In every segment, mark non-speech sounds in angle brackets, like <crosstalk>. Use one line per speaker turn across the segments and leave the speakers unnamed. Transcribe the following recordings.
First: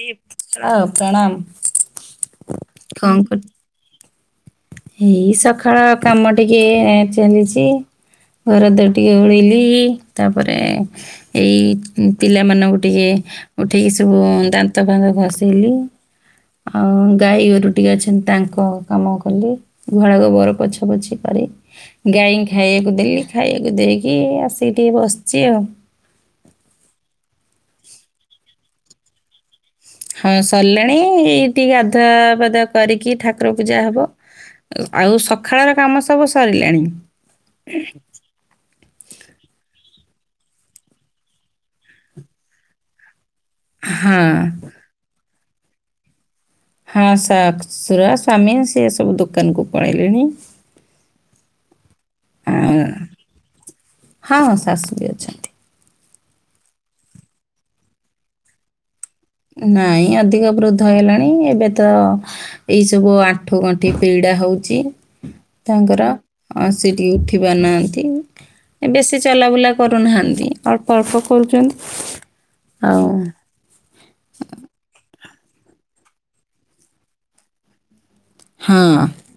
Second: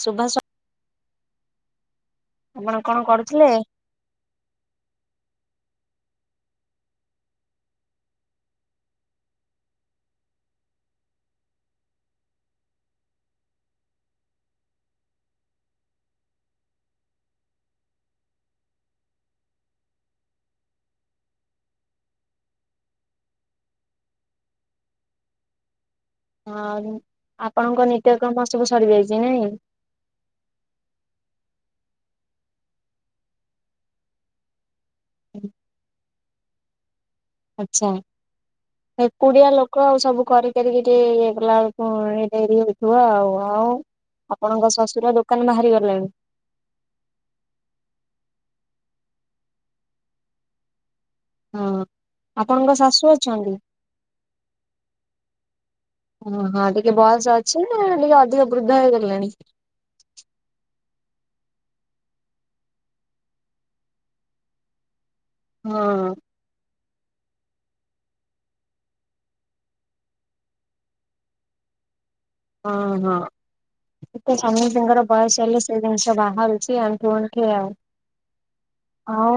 ସୁଭାଷ
ଆ ପ୍ରଣାମ।
ଆପଣ କଣ କରୁଥିଲେ?
ଏଇ ସକାଳ କାମ ଟିକେ ଚେଲିଛି। ଘର ଦ୍ବାର ଟିକେ ଓଳେଇଲିି ତାପରେ ଏଇ ପିଲାମାନଙ୍କୁ ଟିକେ ଉଠିକି ସବୁ ଦାନ୍ତ ଫାନ୍ତ ଘଷେଇଲି। ଆଉ ଗାଈଗୋରୁ ଟିକେ ଅଛନ୍ତି ତାଙ୍କ କାମ କଲି ଗୁହାଳ ଗୋବର ପୋଛା ପୋଛି କରି ଗାଈଙ୍କୁ ଖାଇବାକୁ ଦେଲି, ଖାଇବାକୁ ଦେଇକି ଆସିକି ଟିକେ ବସିଚି ଆଉ।
ହଁ ଆପଣଙ୍କ ନିତ୍ୟ କର୍ମ ସବୁ ସରିଯାଇଚି ନାଇଁ।
ହଁ ସରିଲାଣି ଟିକେ ଗାଧୁଆ ପାଧୁଆ କରିକି ଠାକୁର ପୂଜା ହବ। ଆଉ ସକାଳର କାମ ସବୁ ସରିଲାଣି।
ଆଚ୍ଛା। ଏ କୁଡିଆ ଲୋକ ଆଉ ସବୁ କରି କାରିକି ଟିକେ ଇଏ ଗଲା ବେଳକୁ ଡେରି ହଉଥିବ ଆଉ। ଆଉ
ହଁ,
ଆପଣଙ୍କ ଶଶୁର ଦୋକାନ ବାହାରି ଗଲେଣି?
ହଁ ଶଶୁର ସ୍ୱାମୀ ସେ ସବୁ ଦୋକାନକୁ ପଳେଇଲେଣି।
ହଁ ଆପଣଙ୍କ
ଆଉ
ଶାଶୁ ଅଛନ୍ତି?
ହଁ ଶାଶୁ ବି ଅଛନ୍ତି।
ଓ ହଁ ଟିକେ ବୟସ ଅଛି ନା ଟିକେ ଅଧିକ ବୃଦ୍ଧ ହେଇଗଲେଣି?
ନାଇଁ ଅଧିକ ବୃଦ୍ଧ ହେଲେଣି। ଏବେ ତ ଏଇ ସବୁ ଆଣ୍ଠୁ ଗଣ୍ଠି ପିଡା ହଉଚି
ହଁ
ତାଙ୍କର। ଆଉ ସେ ଟିକେ ଉଠି ପାରୁନାହାନ୍ତି। ଏ ବେଶୀ ଚଲାବୁଲା କରୁନାହାଁନ୍ତି। ଅଳ୍ପ ଅଳ୍ପ କରୁଚନ୍ତି।
ହଁ
ଆଉ
ହଁ ଇତ ସମସ୍ତଙ୍କର ବୟସ ହେଲେ ସେ ଜିନିଷ ବାହାରୁଚି ଆଣ୍ଠୁ ଆଣ୍ଠି ଆଉ।
ହଁ।
ଆଉ?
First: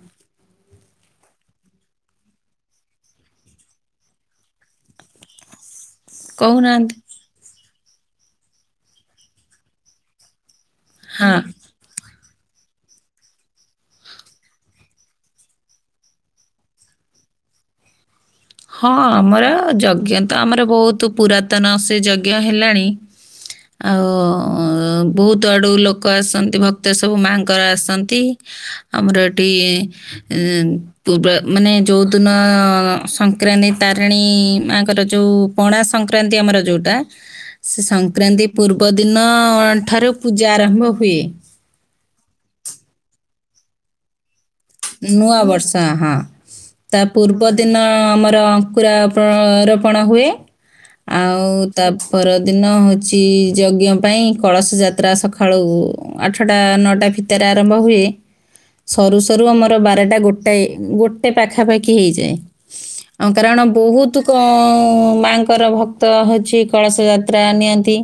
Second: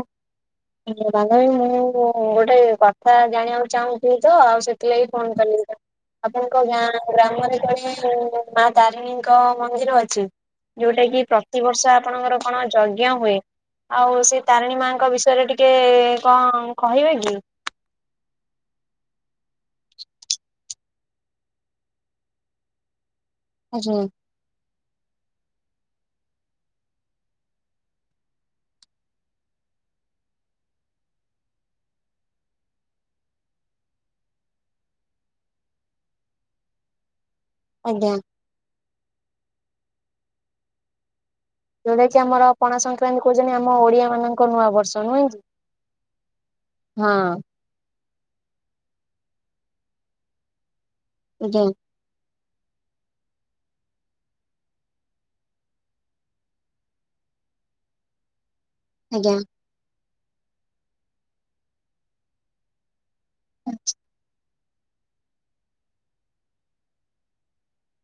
ବାଧବୀ ମୁଁ ଗୋଟେ କଥା ଜାଣିବାକୁ ଚାହୁଁଚି ତ ଆଉ ସେଥିଲାଗି ଫୋନ କଲି। ଆପଣଙ୍କ
କହୁନାହାନ୍ତି
ଗାଁ ଗ୍ରାମରେ କୁଆଡେ ମା ତାରିଣୀଙ୍କ ମନ୍ଦିର ଅଛି? ଯୋଉଟା କି
ହଁ।
ପ୍ରତିିବର୍ଷ ଆପଣଙ୍କର କଣ ଯଜ୍ଞ ହୁଏ। ଆଉ ସେଇ ତାରିଣୀ ମାଙ୍କ ବିସ ୟରେ ଟିକେ କଣ କହିବେ କି।
ହଁ ଆମର ଯଜ୍ଞ ତ ଆମର ବହୁତ ପୁରାତନ ସେ ଯଜ୍ଞ ହେଲାଣି।
ଆଜ୍ଞା
ଆଉ ବହୁତ ଆଡୁ ଲୋକ ଆସନ୍ତି ଭକ୍ତ ସବୁ ମାଙ୍କର ଆସନ୍ତି। ଆମର ଏଠି ଏ ପୂବ ମାନେ ଯୋଉଦିନ ସଂ ସଂକ୍ରାନ୍ତି ତାରିଣୀ ମାଙ୍କର ଯୋଉ ପଣା ସଂକ୍ରାନ୍ତି ଆମର ଯୋଉଟା ସେ
ଆଜ୍ଞା।
ସଂକ୍ରାନ୍ତି ପୂର୍ବଦିନ ଠାରୁ ପୂଜା ଆରମ୍ଭ ହୁଏ।
ଯୋଉଟା କି ଆମର ପଣା ସଂକ୍ରାନ୍ତି କହୁଚନ୍ତି ଆମ ଓଡିଆ ମାନଙ୍କ ନୂଆ ବର୍
ନୂଆ ବର୍ଷ ହ ତା
ହଁ
ପୂର୍ବ ଦିନ ଆମର ଅଙ୍କୁୁର ର ରୋପଣ ହୁଏ
ଆଜ୍ଞା
ଆଉ ତାପ୍ ପରଦିନ ହଉଚି ଯଜ୍ଞ ପାଇଁ କଳସ ଯାତ୍ରା ସକାଳୁ ଆଠଟା ନଅଟା ଭିତ ଯାତ୍ରା ଆରମ୍ଭ ହୁଏ। ସରୁ
ଆଜ୍ଞା
ସରୁ ଆମର ବାରଟା ଗୋଟାଏ ଗୋଟେ ପାଖାପାଖି ହେଇଯାଏ। ହଁ କାରଣ ବହୁତ କ ମା ଙ୍କର ଭକ୍ତ ଅଉଛି କଳସ ଯାତ୍ରା ନିଅନ୍ତି।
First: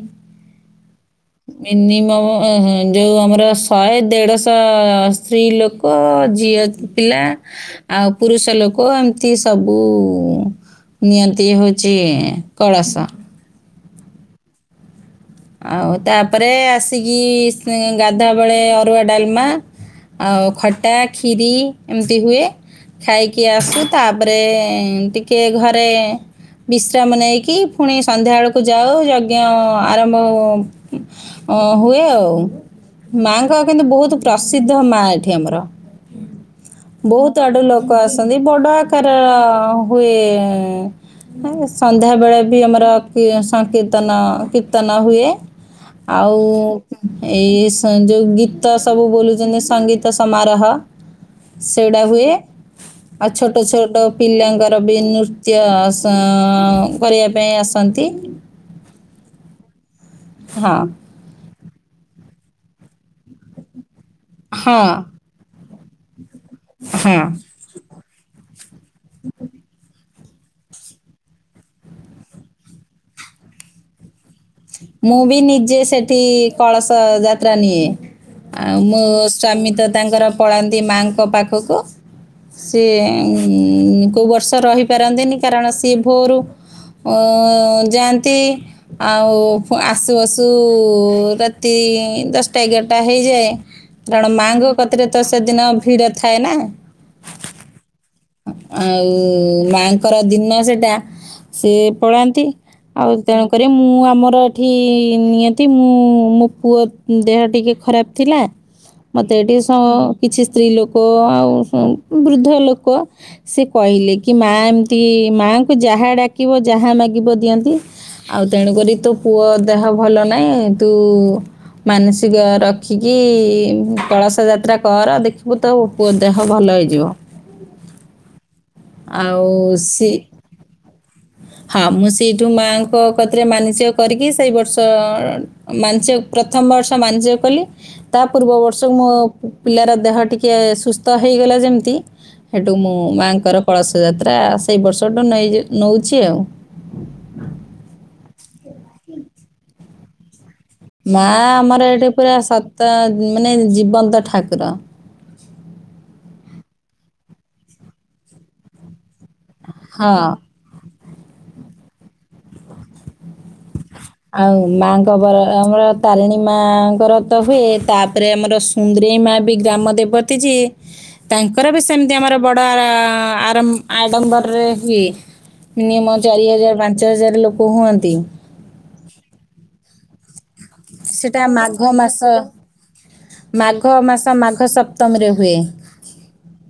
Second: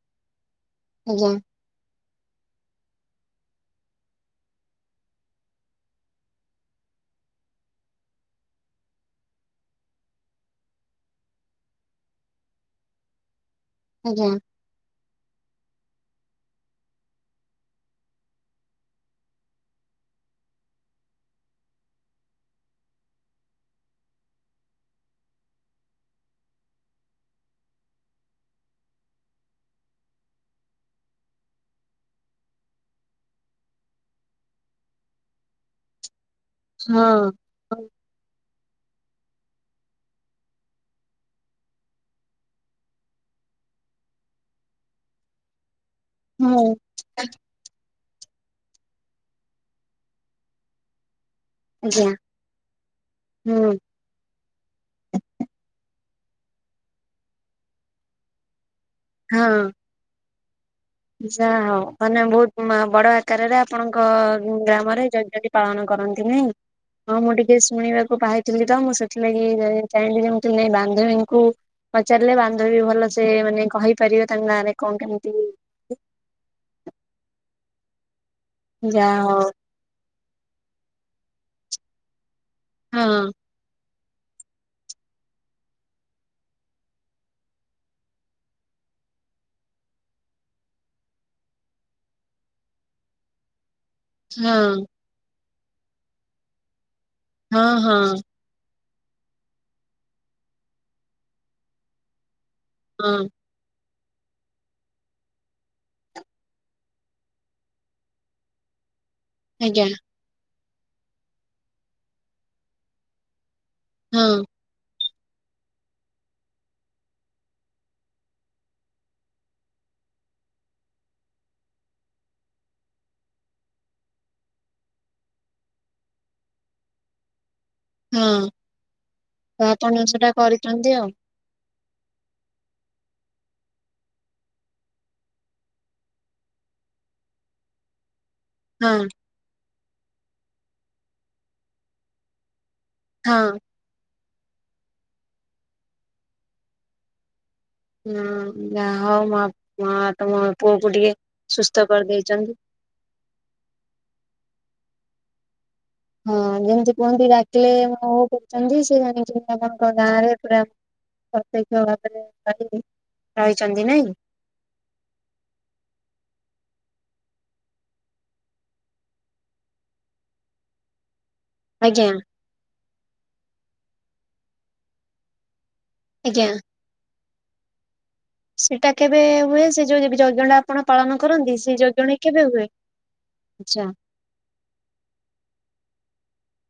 ଆଜ୍ଞା।
ମିନିମମ ଯୋଉ ଆମର ଶହେ ଦେଢଶହ ସ୍ତ୍ରୀ ଲୋକ ଲୋକ ଝିଅ ପିଲା ଆଉ ପୁରୁଷ ଲୋକ ଏମିତି ସବୁ ନିଅନ୍ତି ହେଉଛି କଳସ।
ଆଜ୍ଞା।
ଆଉ ତାପରେ ଆସିକି ଗାଧୁଆ ବେଳେ ଅରୁଆ ଡାଲମା ଆଉ ଖଟା କ୍ଷୀରି ଏମିତି ହୁଏ। ଖାଇକି ଆସୁ ତାପରେ ଟିକେ ଘରେ ବିଶ୍ରାମ ନେଇକି ପୁଣି ସନ୍ଧ୍ୟାବେଳକୁ ଯାଉ ଯଜ୍ଞ ଆରମ୍ଭ ହୁଏ ଆଉ। ମାଙ୍କ କିନ୍ତୁ ବହୁତ ପ୍ରସିଦ୍ଧ ମା ଏଠି ଆମର।
ହଁ।
ବହୁତ ଆଡୁ ଲୋକ ଆସନ୍ତି ବଡ ଆକାର ହୁଏ। ହୁଁ ସନ୍ଧ୍ୟାବେଳେ ବି ଆମର କି ସଂକୀର୍ତ୍ତନ କୀର୍ତ୍ତନ ହୁଏ ଆଉ
ହଁ
ଏଇ ଯେଉ ଗୀତ ସବୁ ବୋଲୁଛନ୍ତି ସଙ୍ଗୀତ ସମାରହ। ସେଗୁଡ଼ା
ଆଜ୍ଞା
ହୁଏ ଆଉ ଛୋଟ
ହଁ
ଛୋଟ ପିଲାଙ୍କର ବି ନୃତ୍ୟ କରିବା ସ କରିଆ ପାଇଁ ଆସନ୍ତି।
ହଁ।
ହଁ।
ଯା ହଉ ମାନେ ବହୁତ ବଡ ଆକାରରେ ଆପଣଙ୍କ
ହଁ
ଗ୍ରାମରେ ଯ ଯଦି ପାଳନ କରନ୍ତି ନାଇଁ ହଁ ମୁଁ ଟିକେ ଶୁଣିବାକୁ ପାଇଥିଲି ତ ମୁଁ ସେଥିଲାଗି ଚାହିଁଥିଲି ଯେମତି ବାନ୍ଧବୀଙ୍କୁ ପଚାରିଲେ ବାନ୍ଧବୀ ଭଲସେ ମାନେ କହିପାରିବେ ତାଙ୍କ ଗାଁରେ କଣ କେମିତି
ଏଠି କଳସ ଯାତ୍ରା ନିଏ ଆଉ ମୋ
ଯାହା
ସ୍ଵାମୀ ତ ତାଙ୍କର ପଳାନ୍ତି ମାଆଙ୍କ ପାଖକୁ ସିଏ
ହଉ
କୋଉ ବର୍ଷ ରହିପାରନ୍ତିନି କାରଣ ସିଏ ଭୋରୁ ଓ ଯାଆନ୍ତି। ଆଉ ଆସୁ ଆସୁ ରାତି ଦଶଟା ଏଗାରଟା ହେଇଯାଏ। କାରଣ
ହଁ ହଁ
ମାଙ୍କ କତିରେ ତ ସେଦିନ ଭିଡ ଥାଏ ନା।
ହଁ ହଁ।
ଆଉ ମାଙ୍କର ଦିନ ସେଟା ସିଏ ପଳାନ୍ତି। ଆଉ
ହଁ
ତେଣୁ କରେ ମୁଁ ଆମର ଏଠି ନିଅନ୍ତି ମୁଁ ମୋ ପୁଅ ଦେହ ଟିକେ ଖରାପ ଥିଲା।
<unintelligible>
ମତେ ଏଠି କିଛି ସ
ଆଜ୍ଞା
କିଛି ସ୍ତ୍ରୀ ଲୋକ ଆଉ ବୃଦ୍ଧ ଲୋକ ସେ କହିଲେ କି
ହଁ
ମା ଏମତି ମାଙ୍କୁ ଯାହା ଡାକିବ ଯାହା ମାଗିବ ଦିଅନ୍ତି। ଆଉ ତେଣୁକରି ତୋ ପୁଅ ଦେହ ଭଲ ନାହିଁ ତୁ ମାନସିକ ରଖିକି କଳସ ଯାତ୍ରା କର ଦେଖିବୁ ତୋ ପୁଅ ଦେହ ଭଲ ହେଇଯିବ।
ହଁ ତ
ଆଉ
ଆପଣ
ସି
ସେଟା କରିଥାନ୍ତି ଆଉ।
ହଁ, ମୁଁ ସେଇଠୁ ମାଆଙ୍କ କତିରେ ମାନସିକ କରିକି ସେଇ ବର୍ଷ ଅ, ମାନସିକ ପ୍ରଥମ ବର୍ଷ ମାନସିକ କଲି। ତା ପୂର୍ବବର୍ଷ
ହଁ
ମୋ ପିଲାର ଦେହ ଟିକିଏ ସୁସ୍ଥ ହେଇଗଲା ଯେମିତି। ସେଠୁ ମୁଁ
ହଁ
ମାଆଙ୍କର କଳସ ଯାତ୍ରା ସେଇ ବର୍ଷଠୁ ନେଇ ନଉଛି ଆଉ।
ହଁ, ଯାହା ହଉ ମା ମା ତୁମ ପୁଅ କୁ ଟିକେ ସୁସ୍ଥ କରିଦେଇଚନ୍ତି।
ତ ମାନେ ଜୀବନ୍ତ ଠାକୁର।
ହଁ, ଯେମିତି କୁହନ୍ତି, ଡାକିଲେ ମୋ ହୋ କହୁଛନ୍ତି ସେ ଜାଣିଛନ୍ତି ଆପଣଙ୍କ ଗାଁ
ହଁ
ରେ ପୁରା ପ୍ରତ୍ୟକ୍ଷ ଭାବରେ <inaudible> ରହିଛନ୍ତି ନାଇଁ?
ଆଉ ମାଙ୍କ ବର ଆମର ତାରିଣୀ ମାଙ୍କର ତ ହୁଏ, ତାପରେ ଆମର ସୁ ନ୍ଦରେଇ ମା ବି ଗ୍ରାମ ଦେବତୀ ଯେ ତାଙ୍କର ବି
ଆଜ୍ଞା
ସେମିତି ଆମର ବଡ଼ ଆରମ୍ ଆଡମ୍ବରରେ ହୁଏ। ମିନିୟମ ଚାରି
ଆଜ୍ଞା
ହଜାର ପାଞ୍ଚ ହଜାର ଲୋକ ହୁଅନ୍ତି।
ସେଟା କେବେ ହୁଏ ସେ ଯୋଉ ଯ- ଯଜ୍ଞ ଟା। ଆପଣ ପାଳନ
ସେଟା
କରନ୍ତି ସେ
ମାଘ
ଯଜ୍ଞ ଟା
ମାସ।
କେବେ ହୁଏ? ଆଚ୍ଛା
ମାଘ ମାସ ମାଘ ସପ୍ତମୀରେ ହୁଏ।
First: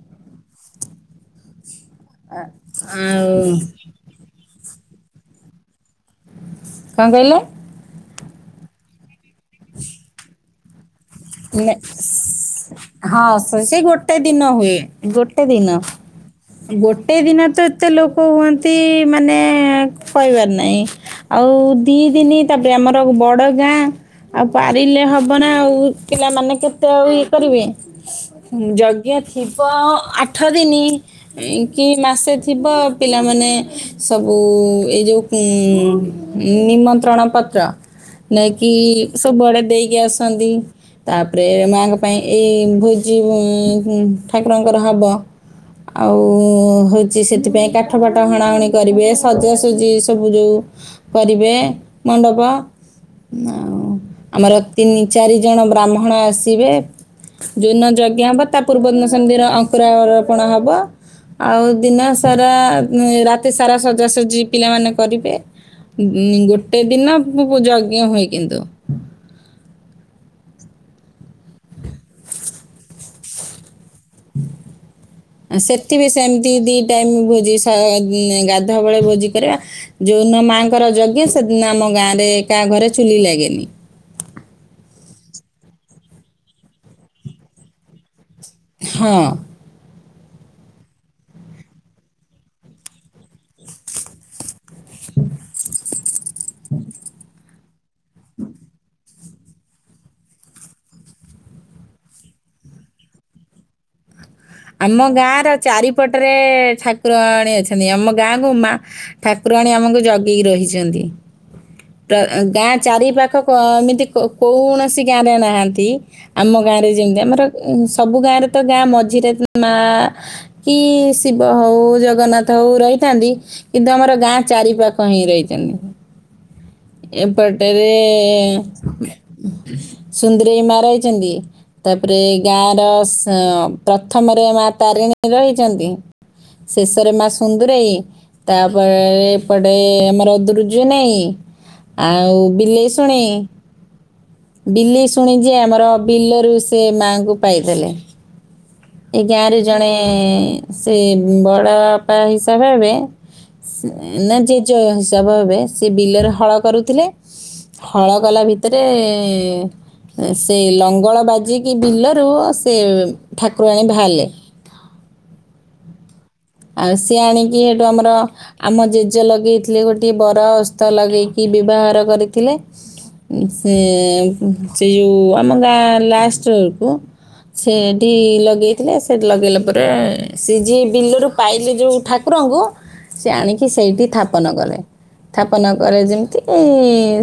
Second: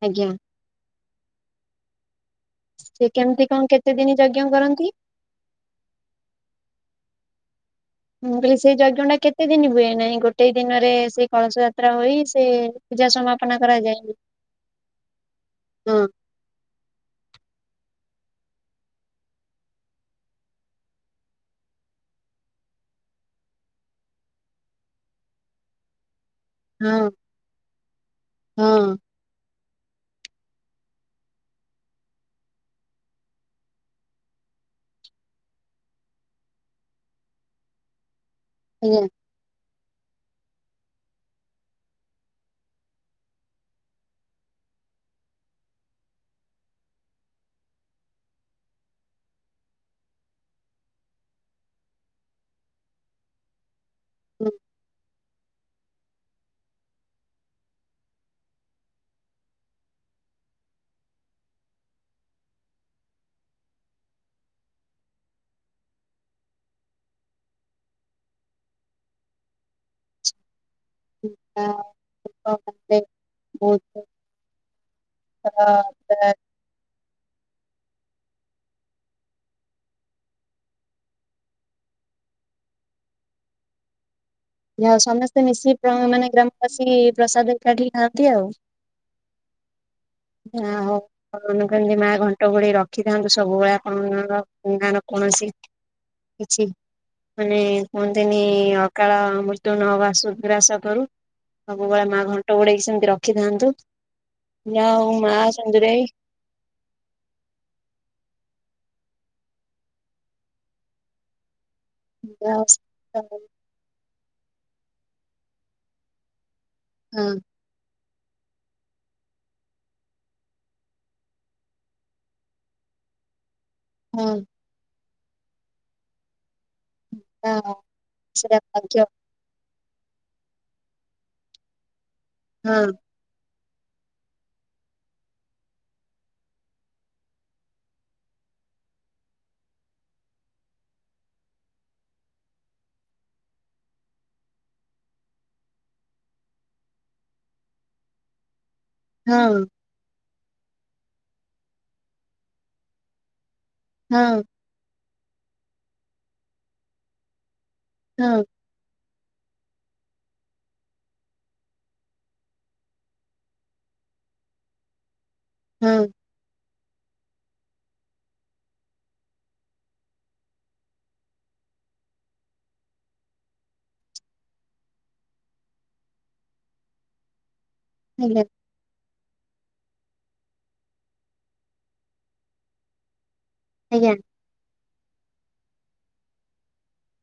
ଆଜ୍ଞା।
ଅ,
ସେ କେମିତି
ଆଉ
କଣ କେତେ ଦିନ ଯଜ୍ଞ କରନ୍ତି।
କଣ କହିଲେ?
ମୁଁ କହିଲି ସେଇ ଯଜ୍ଞ ଟା କେତେ ଦିନ ହୁଏ? ନାହିଁ ଗୋଟେ ଦିନରେ ସେ କଳସ ଯାତ୍ରା ହୋଇ ପୂଜା
ନେ-ହଁ,
ସମାପନ
ସେ ସେଇ
କରାଯାଏନି।
ଗୋଟେ ଦିନ ହୁଏ ଗୋଟେ ଦିନ।
ହଁ
ଗୋଟେ ଦିନ ତ ଏତେ ଲୋକ ହୁଅନ୍ତି ମାନେ କହିବାର ନାହିଁ। ଆଉ ଦି ଦିନି ତାପରେ ଆମର ବଡ ଗାଁ, ଆଉ ପାରିଲେ ହବନା ଆଉ। ପିଲାମାନେ କେତେ ଆଉ
ହଁ
ଇଏ କରିବେ? ହୁଁ,
ହଁ
ଯଜ୍ଞ ଥିବ ଆଠ ଦିନି ଏଇ କି ମାସେ ଥିବ ପିଲାମାନେ ସବୁ ଏଇ ଯୋଉ ହୁଁ, ନିମନ୍ତ୍ରଣ ପତ୍ର
ହ <unintelligible>
ନେଇକି ସବୁଆଡେ ଦେଇକି ଆସନ୍ତି। ତାପରେ ମାଆଙ୍କ ପାଇଁ ଏଇ ଭୋଜି ଉଁ, ଠାକୁରଙ୍କର ହବ। ଆଉ ହଉଛି ସେଥିପାଇଁ କାଠ ପାଠ ହଣାହଣି କରିବେ। ସଜାସଜି ସବୁ ଯୋଉ କରିବେ ମଣ୍ଡପ, ଆଉ ଆମର ତିନି ଚାରି ଜଣ ବ୍ରାହ୍ମଣ ଆସିବେ। ଯୋଉ ଦିନ ଯଜ୍ଞା ହବ ତା ପୂର୍ବଦିନ ସନ୍ଦିର ଅଙ୍କୁରରୋପଣ ହବ। ଆଉ ଦିନ ସାରା ଏ ରାତି ସାରା ସଜାସଜି ପିଲାମାନେ କରିବେ। ଉଁ, ଗୋଟେ ଦିନ ପ-ପ-ଯଜ୍ଞ ହୁଏ କିନ୍ତୁ।
<inaudible>
ଆ, ସେଠି ବିି ସେମିତି ଦି ଟାଇମ୍ ଭୋଜି ସା- ନେ-ଗାଧୁଆ ବେଳେ ଭୋଜି କରିବା। ଯୋଉଦିନ ମାଆଙ୍କର ଯଜ୍ଞ ସେଦିନ ଆମ ଗାଁରେ କାହା ଘରେ ଚୁଲି ଲାଗେନି।
ଯାହା ହଉ ସମସ୍ତେ ମିଶି ପ୍ର- ମାନେ ଗ୍ରାମବାସୀ ପ୍ରସାଦ ଏକାଠି ଖାଆନ୍ତି ଆଉ।
ହଁ।
ଆ, ହଉ ଆପଣ ମାନଙ୍କୁ ଏମିତି ମା ଘଣ୍ଟ ଘୋଡେଇ ରଖିଥାନ୍ତୁ, ସବୁବେଳେ ଆପଣ ମାନଙ୍କ ତୋମ ଗାଁର କୌଣସି କିଛି ମାନେ କୁହନ୍ତିନି ଅକାଳ ମୃତ ନ ବାସୁ ଗ୍ରାସ କରୁ। ସବୁବେଳେ ମା ଘଣ୍ଟ ଗୋଡେଇକି ସେମିତି ରଖିଥାନ୍ତୁ। ଯାହା
ଆମ
ହଉ
ଗାଁ
ମା
ର
ଚନ୍ଦୁରାଇ
ଚାରିପଟରେ ଠାକୁରଣୀ ଅଛନ୍ତି। ଆମ ଗାଁକୁ ମା ଠାକୁରାଣୀ ଆମକୁ ଜଗି କି ରହିଛନ୍ତି। ତ
ଯାହା ହଉ
ଗାଁ ଚାରି ପାଖ ଏମିତି କ କୌଣସି ଗାଁ ରେ ନାହାନ୍ତି। ଆମ ଗାଁ ରେ ଯେମତି,
ହଁ
ଆମର ସବୁ ଗାଁରେ ତ ଗାଁ ମଝିରେ କି ମା, କି ଶିବ ହଉ, ଜଗନ୍ନାଥ ହଉ ରହିଥାନ୍ତି। କିନ୍ତୁ ଆମର
ହଁ
ଗାଁ ଚାରି ପାାଖ ହିଁ ରହିଛନ୍ତି।
ହଁ
ଏପଟ
ହଁ
ରେ
ସେଟା ଭାଗ୍ୟ
ସୁନ୍ଦରେଇ ମା ରହିଛନ୍ତି। ତାପରେ ଗାଁ ର
ହଁ
ସ ପ୍ର ପ୍ରଥମରେ ମା ତାରିଣୀ ରହିଛନ୍ତି। ଶେଷରେ ମା ସୁନ୍ଦୁରେଇ ତାପରେ ଏପଟେ ଆମର ଦୃଯ୍ୟୁନେଇ ଆଉ ବିଲେଇ ଶୁଣି ବିଲେଇ ଶୁଣି ଯିଏ ଆମର ବିଲରୁ ସେ ମାଆଙ୍କୁ ପାଇଥେଲେ। ଏ ଗାଁରେ
ହଁ
ଜଣେ ସେ ବଡ଼ ବାପା ହିସାବ ହେବେ ନା
ହଁ
ଜେଜ ହିସାବ ହେବେ ସେ ବିଲରେ ହଳ କରୁଥିଲେ। ହଳ କଲା
ହଁ
ଭି ତରେ ସେ ଲଙ୍ଗଳ ବାଜିକି ବିଲରୁ ସେ ଠାକୁରାଣୀ ବାହାରିଲେ।
ହଁ।
ଆ ସିଏ ଆଣିକି ସେଇଠୁ ଆମର ଆମ ଜେଜ ଲଗେଇଥିଲେ ଗୋଟିଏ ବର ଓସ୍ତ ଲଗେଇକି ବିଭାଘର କରିଥିଲେ। ସେ ସେ ଯୋଉଁ ଆମ ଗାଁ ଲାଷ୍ଟବେଳକୁ ସେ ଏଠି
ଆଜ୍ଞା
ଲଗେଇଥିଲେ। ସେଠି ଲଗେଇଲା ପରେ ସେ ଯିଏ ବିଲରୁ ପାଇଲେ ଯୋଉ ଠାକୁରଙ୍କୁ ସେ ଆଣିକି ସେଇଠି
ଆଜ୍ଞା
ଥାପନ କଲେ। ସ୍ଥାପନ କରେ ଯେମିତି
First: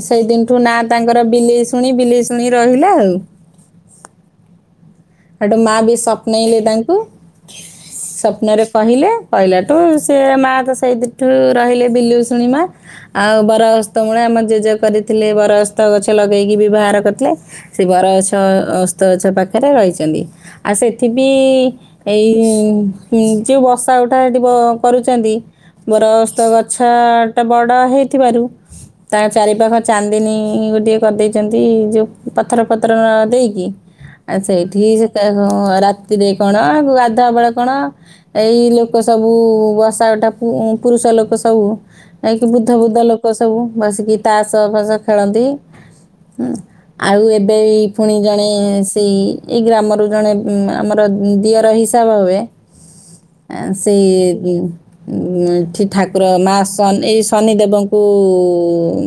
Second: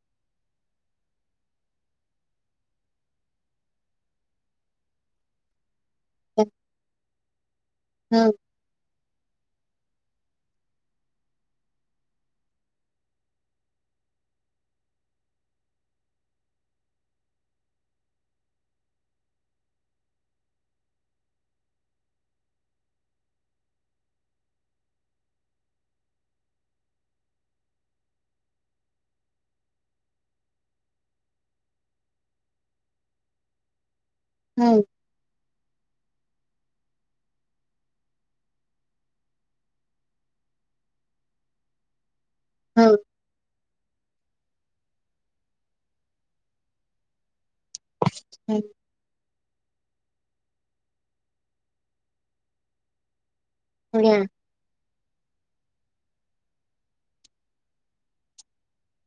ସେଇଦିନଠୁ ନା ତାଙ୍କର ବିଲେଇଶୁଣି ବିଲେଇଶୁଣି ରହିଲା ଆଉ ସେଠୁ ମା ବି ସପ୍ନେଇଲେ ତାଙ୍କୁ
ଆଜ୍ଞା,
ସପ୍ନରେ କହିଲେ। କହିଲାଠୁ ସେ ମା ତ ସେଇଦିନଠୁ ରହିଲେ ବିଲୁଇଶୁଣ ମା। ଆଉ ବର ଓସ୍ତ ମୂଳେ ଆମ ଜେଜେ କରିଥିଲେ। ବର ଓସ୍ତ ଗଛ ଲଗେଇକି ବିଭା ଘର କରିଥିଲେ। ସେ ବରଗଛ ଓସ୍ତଗଛ ପାଖରେ ରହିଛନ୍ତି। ଆଉ ସେଠିବି ଏଇ ଯୋଉ ବସା ଉଠା ସେଠି କରୁଛନ୍ତି। ବର ଓସ୍ତ ଗଛ ଟା ବଡ଼ ହେଇଥିବାରୁ ତା ଚାରିପାଖ ଚାନ୍ଦିନୀ ଗୋଟିଏ କରିଦେଇଛନ୍ତି। ଯୋଉ ପଥର ଫଥର ଦେଇକି। ଆ ସେଇଠି ସେତ ରାତିରେ କଣ ଗାଧୁଆ ବେଳେ କଣ ଏଇ ଲୋକ ସବୁ ବଷା ଉଠା ପୁ- ପୁରୁଷ ଲୋକ ସବୁ ଏକି ବୁଦ୍ଧ
ହଁ
ବୁଦ୍ଧ ଲୋ କ ସବୁ ବସିକି ତାସ ଫାଶ ଖେଳନ୍ତି। ଆଉ ଏବେ ଏଇ ପୁଣି ଜଣେ
ହଁ ହଁ
ସେଇ ଏଇ ଗ୍ରାମରୁ ଜଣେ ଆମର ଦିଅର ହିସାବ ହେବେ ଏଁ
ଆଜ୍ଞା
ସେଇ ଉଁ ଠି ଠାକୁର ମା ଶ ଏଇ ଶନିଦେବଙ୍କୁ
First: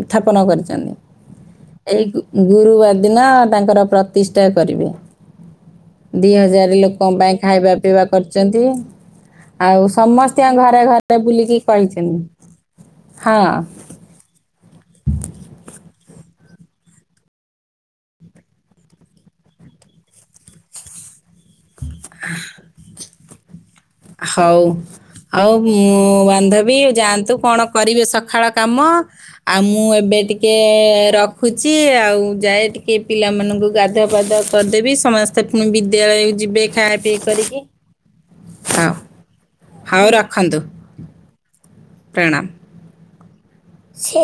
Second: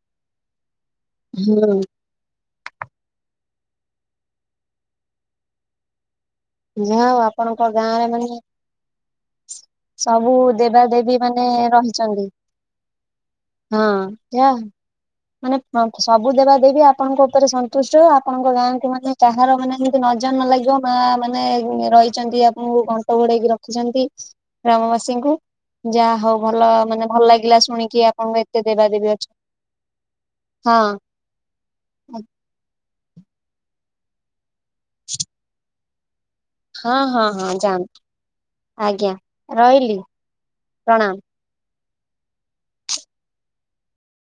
ସ୍ଥାପନ କରିଛନ୍ତି।
ହୁଁ।
ଏଇ ଗୁରୁବାର ଦିନ ତାଙ୍କର ପ୍ରତିଷ୍ଠା କରିବେ ଦି ହଜାର
ଯାହା
ଲୋକଙ୍କ
ହଉ
ପାଇଁ
ଆପଣଙ୍କ
ଖାଇବା
ଗାଁ
ପିଇବା
ରେ ମାନେ
କରିଛନ୍ତି। ଆଉ
ସବୁ
ସମସ୍ତି ଙ୍କ ଘରେ
ଦେବାଦେବୀ
ଘରେ
ମାନେ
ବୁଲିକି କହିଛନ୍ତି।
ରହିଛନ୍ତି। ହଁ, ଯା ମାନେ ସବୁ ଦେବା ଦେବି ଆପଣଙ୍କ ଉପରେ ସନ୍ତୁଷ୍ଟ, ଆପଣଙ୍କ ଗାଁକୁ ମାନେ କାହାର ମାନେ ନଜର ନ ଲାଗିବ ମା ମାନେ ରହିଛନ୍ତି, ଆପଣଙ୍କୁ ଘଣ୍ଟ ଘୋଡେଇକି ରଖିଛନ୍ତି।
ହଉ
ଗ୍ରାମବାସୀଙ୍କୁ
ଆଉ ମୁଁ
ଯାହା ହଉ ଭଲ
ବାନ୍ଧବୀ
ମାନେ ଭଲ
ଯାଆନ୍ତୁ କଣ
ଲାଗିଲା
କରିବେ
ଶୁଣିକି ଆପଣଙ୍କ
ସକାଳ
ଏତେ
କାମ।
ଦେବାଦେବୀ ଅଛନ୍ତି।
ଆଉ ମୁଁ ଏବେ ଟିକେ
ହଁ
ରଖ ହୁଛି ଆଉ ଯାଏ ଟିକେ ପିଲାମାନଙ୍କୁ ଗାଧୁଆ ପାଧୁଆ କରିଦେବି ସମସ୍ତେ ପୁଣି ବିଦ୍ୟାଳୟ କୁ ଯିବେ।
ହଁ
ଖାଇବା ପିଇ
ହଁ ହଁ
କରିକି
ଯାଆନ୍ତୁ
ହଉ
ଆଜ୍ଞା ରହିଲି
ହଉ ରଖନ୍ତୁ
ପ୍ରଣାମ।
ପ୍ରଣାମ। ସେ